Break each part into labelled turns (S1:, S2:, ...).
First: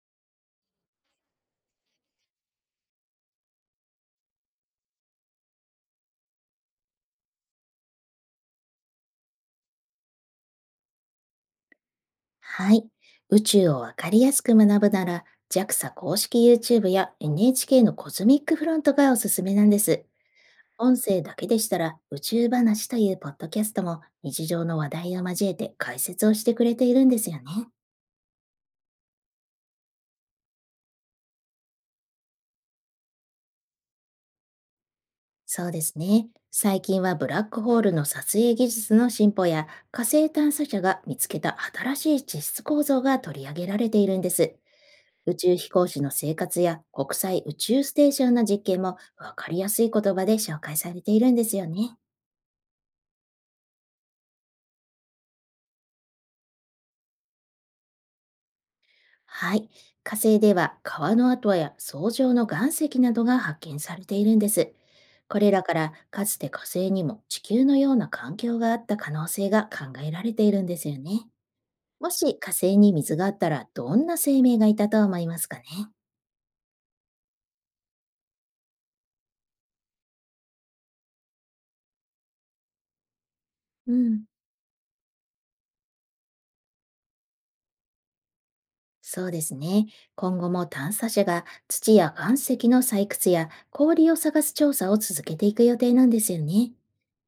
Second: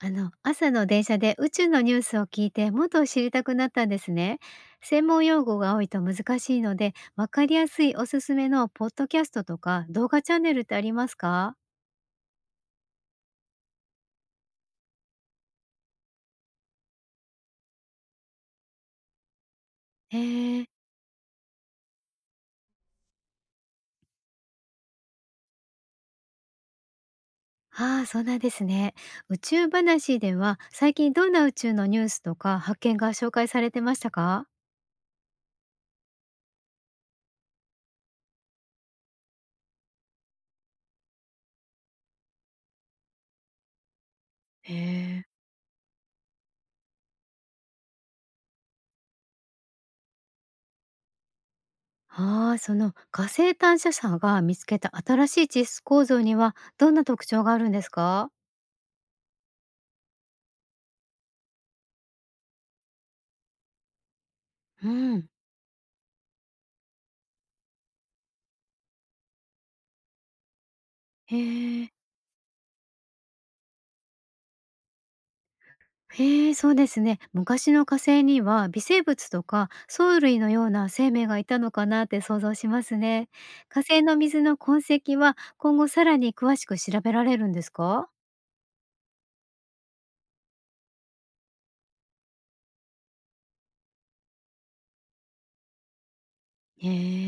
S1: 朝の電車で宇宙のニュースを聞いてもっと知りたくなったんですね。専門用語が多いと難しいので、わかりやすいおすすめのポッドキャストとか動画チャンネルってありますか？
S2: はい。宇宙をわかりやすく学ぶなら、JAXA 公式 YouTube や NHK のコズミックフロントがおすすめなんです。
S1: へえ。
S2: 音声だけでしたら、宇宙話というポッドキャストも日常の話題を交えて解説をしてくれているんですよね。
S1: ああ、そうなんですね。宇宙話では最近どんな宇宙のニュースとか発見が紹介されてましたか？
S2: そうですね。最近はブラックホールの撮影技術の進歩や火星探査車が見つけた新しい地質構造が取り上げられているんです。
S1: へえ。
S2: 宇宙飛行士の生活や国際宇宙ステーションの実験もわかりやすい言葉で紹介されているんですよね。
S1: ああ、その火星探査車が見つけた新しい地質構造にはどんな特徴があるんですか？
S2: はい。火星では川の跡や層状の岩石などが発見されているんです。
S1: うん。
S2: これらからかつて火星にも地球のような環境があった可能性が考えられているんですよね。
S1: へえ。
S2: もし火星に水があったらどんな生命がいたと思いますかね。
S1: へえ、そうですね。昔の火星には微生物とか藻類のような生命がいたのかなって想像しますね。火
S2: う
S1: 星の
S2: ん。
S1: 水の痕跡は今後さらに詳しく調べられるんですか？
S2: そうですね。今後も探査車が土や岩石の採掘や氷を探す調査を続けていく予定なんですよね。
S1: へ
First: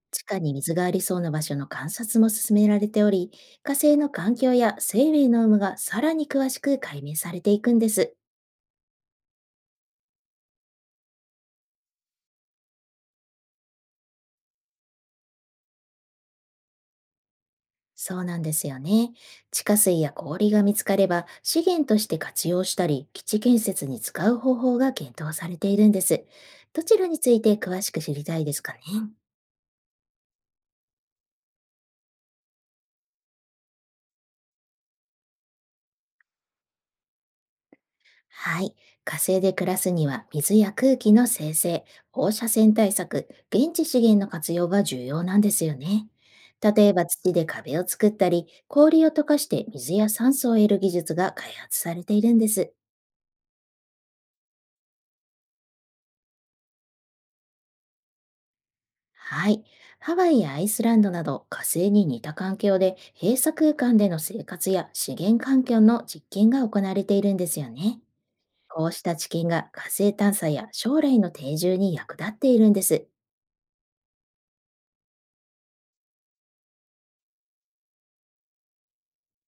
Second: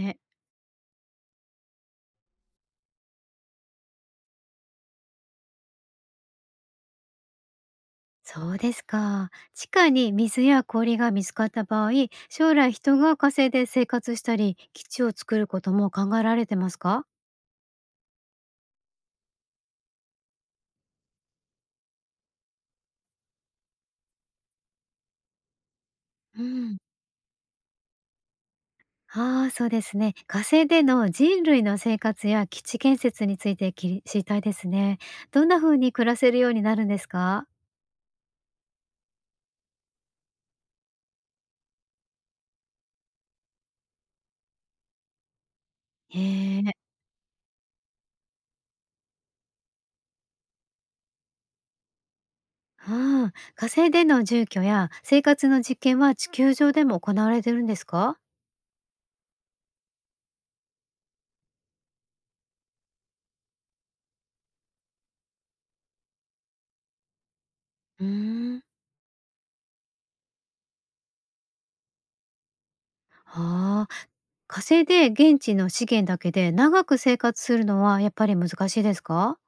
S1: え、
S2: 地下に水がありそうな場所の観察も進められており、火星の環境や生命の有無がさらに詳しく解明されていくんです。
S1: そうですか。地下に水や氷が見つかった場合、将来人が火星で生活したり基地を作ることも考えられてますか？
S2: そうなんですよね。地下水や氷が見つかれば資源として活用したり、基地建設に使う方法が検討されているんです。
S1: うん。
S2: どちらについて詳しく知りたいですかね。
S1: ああ、そうですね。火星での人類の生活や基地建設についてきり知りたいですね。どんな風に暮らせるようになるんですか？
S2: はい。火星で暮らすには水や空気の生成、放射線対策、現地資源の活用が重要なんですよね。
S1: へえ。
S2: 例えば土で壁を作ったり、氷を溶かして水や酸素を得る技術が開発されているんです。
S1: ああ、火星での住居や生活の実験は地球上でも行われてるんですか？
S2: はい。ハワイやアイスランドなど火星に似た環境で閉鎖空間での生活や資源環境の実験が行われているんですよね。
S1: うーん。
S2: こうした知見が火星探査や将来の定住に役立っているんです。
S1: ああ。火星で現地の資源だけで長く生活するのはやっぱり難しいですか？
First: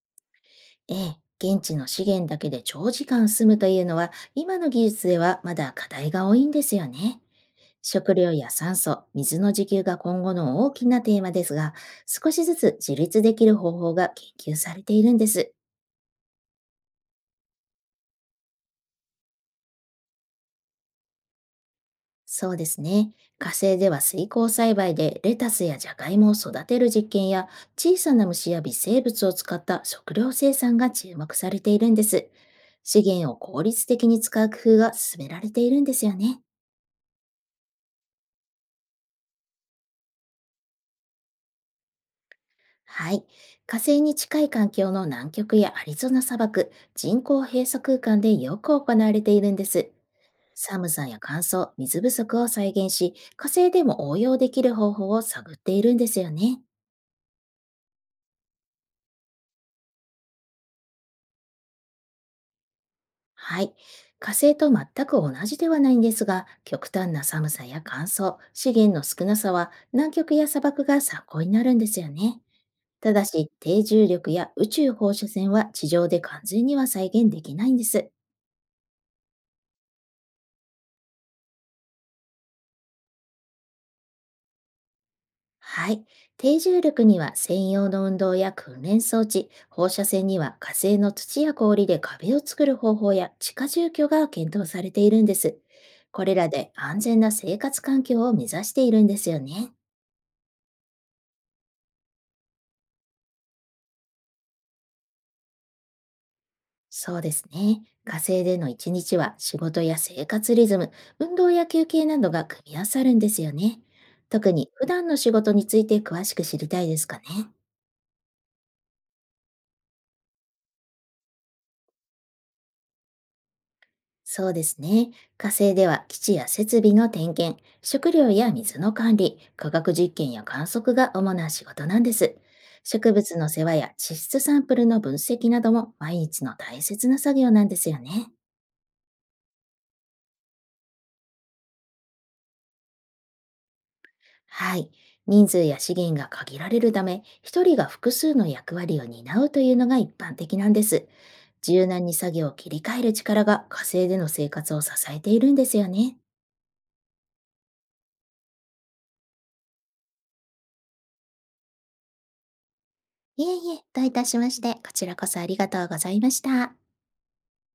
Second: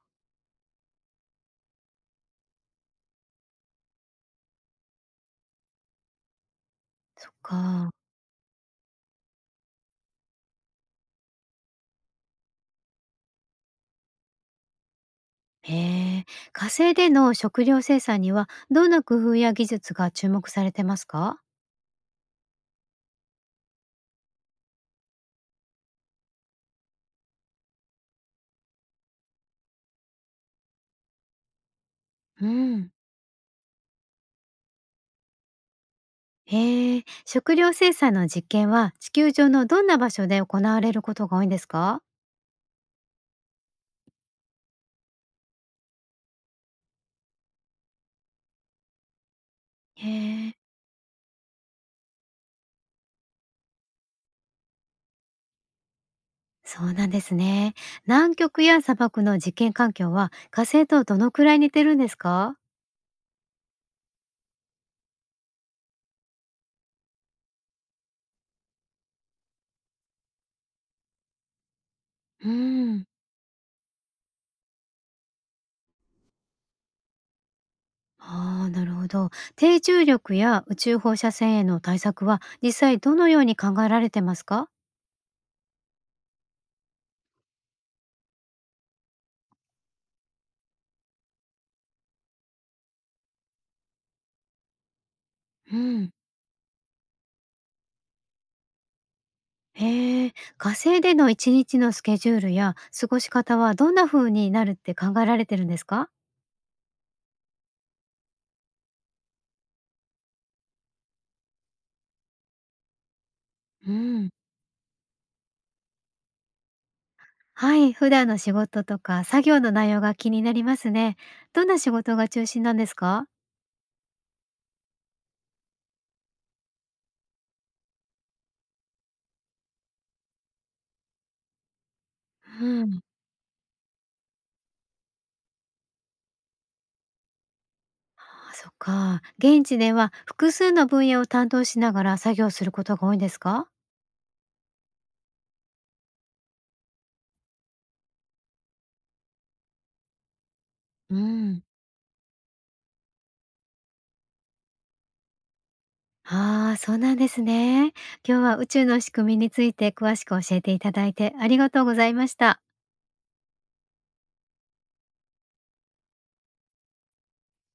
S2: ええ、現地の資源だけで長時間住むというのは、今の技術ではまだ課題が多いんですよね。
S1: そっか。
S2: 食料や酸素、水の自給が今後の大きなテーマですが、少しずつ自立できる方法が研究されているんです。
S1: へえ。火星での食料生産にはどんな工夫や技術が注目されてますか？
S2: そうですね。火星では水耕栽培でレタスやジャガイモを育てる実験や、小さな虫や微生物を使った食料生産が注目されているんです。
S1: うん。
S2: 資源を効率的に使う工夫が進められているんですよね。
S1: へえ、食料生産の実験は地球上のどんな場所で行われることが多いんですか？
S2: はい。火星に近い環境の南極やアリゾナ砂漠、人工閉鎖空間でよく行われているんです。
S1: へえ、
S2: 寒さや乾燥、水不足を再現し、火星でも応用できる方法を探っているんですよね。
S1: そうなんですね。南極や砂漠の実験環境は火星とどのくらい似てるんですか？
S2: はい。火星と全く同じではないんですが、極端な寒さや乾燥、資源の少なさは南極や砂漠が参考になるんですよね。
S1: うん。
S2: ただし、低重力や宇宙放射線は地上で完全には再現できないんです。
S1: ああ、なるほど。低重力や宇宙放射線への対策は実際どのように考えられてますか？
S2: はい。低重力には専用の運動や訓練装置、放射線には火星の土や氷で壁を作る方法や地下住居が検討されているんです。
S1: うん。
S2: これらで安全な生活環境を目指しているんですよね。
S1: へえ、火星での一日のスケジュールや過ごし方はどんな風になるって考えられてるんですか？
S2: そうですね。火星での一日は仕事や生活リズム、運動や休憩などが組み合わさるんですよね。
S1: うん。
S2: 特に普段の仕事について詳しく知りたいですかね。
S1: はい、普段の仕事とか作業の内容が気になりますね。どんな仕事が中心なんですか？
S2: そうですね。火星では基地や設備の点検、食料や水の管理、科学実験や観測が主な仕事なんです。
S1: うん、
S2: 植物の世話や地質サンプルの分析なども毎日の大切な作業なんですよね。
S1: あ、そっか。現地では複数の分野を担当しながら作業することが多いんですか？
S2: はい。人数や資源が限られるため、一人が複数の役割を担うというのが一般的なんです。
S1: うん、
S2: 柔軟に作業を切り替える力が火星での生活を支えているんですよね。
S1: ああ、そうなんですね。今日は宇宙の仕組みについて詳しく教えていただいてありがとうございました。
S2: いえいえ、どういたしまして、こちらこそありがとうございました。